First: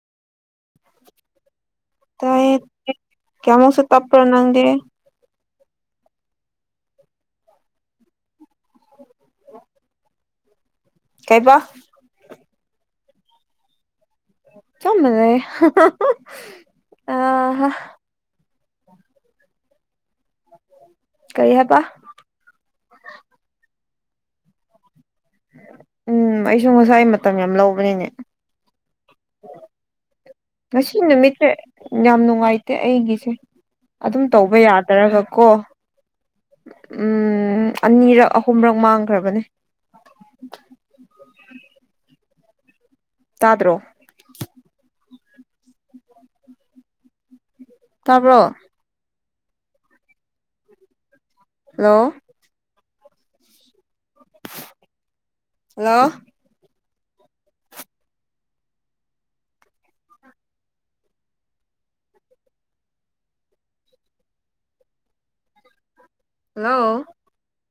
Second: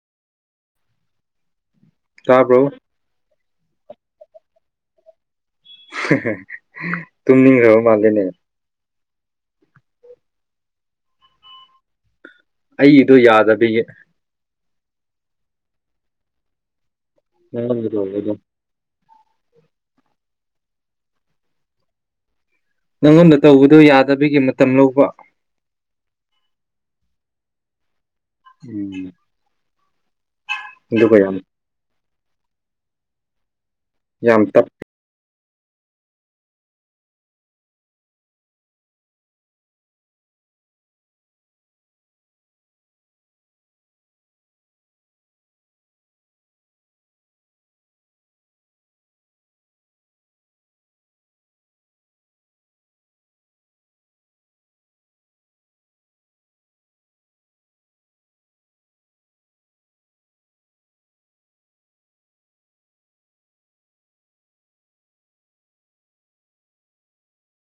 ꯀꯥ pro ꯀꯦꯃꯣꯁꯨ ꯇꯞꯔꯣ ꯅꯪꯗꯤꯦ ꯇꯨꯝ ꯅꯤꯡꯈ꯭ꯔꯕ ꯃꯥꯜꯂꯦꯅꯦ l. ꯀꯥꯏ ꯄ ꯑꯩꯗꯣ ꯌꯥꯗꯕꯤꯌꯦ ꯆꯃ ꯂꯩꯦ [unintelligible] ꯀꯔꯤ ꯍꯥꯏꯕ ꯅꯪꯉꯣꯟꯗ ꯇꯧꯕꯗꯣ ꯌꯥꯗꯕꯒꯤ ꯃꯇꯝ ꯂꯧꯕ ꯎꯝ ꯑꯩꯁꯨ ꯉꯁꯥꯏ ꯃꯇꯝ ꯌꯥꯝ ꯂꯧꯕꯅꯤꯅꯦ ꯎꯝ ꯉꯁꯤ ꯑꯗꯨꯒ ꯌꯥꯝ ꯅꯨꯃꯤꯠꯁꯦ ꯌꯥꯝ ꯅꯨꯡꯉꯥꯏꯇꯦ ꯑꯩꯒꯤꯁꯦ ꯑꯗꯨꯝ ꯌꯥꯝ ꯇꯞ ꯇꯧꯕ ꯌꯥꯗ꯭ꯔꯒ ꯀꯣ ꯎꯝ ꯑꯅꯤꯔꯛ ꯑꯍꯨꯝꯔꯛ ꯃꯥꯡꯈ꯭ꯔꯕꯅꯦ ꯑ [inaudible] ꯇꯥꯗ꯭ꯔꯣ ꯇꯕ꯭ꯔꯣ ꯍꯜꯂꯣ ꯍꯜꯂꯣ ꯍꯜꯂꯣ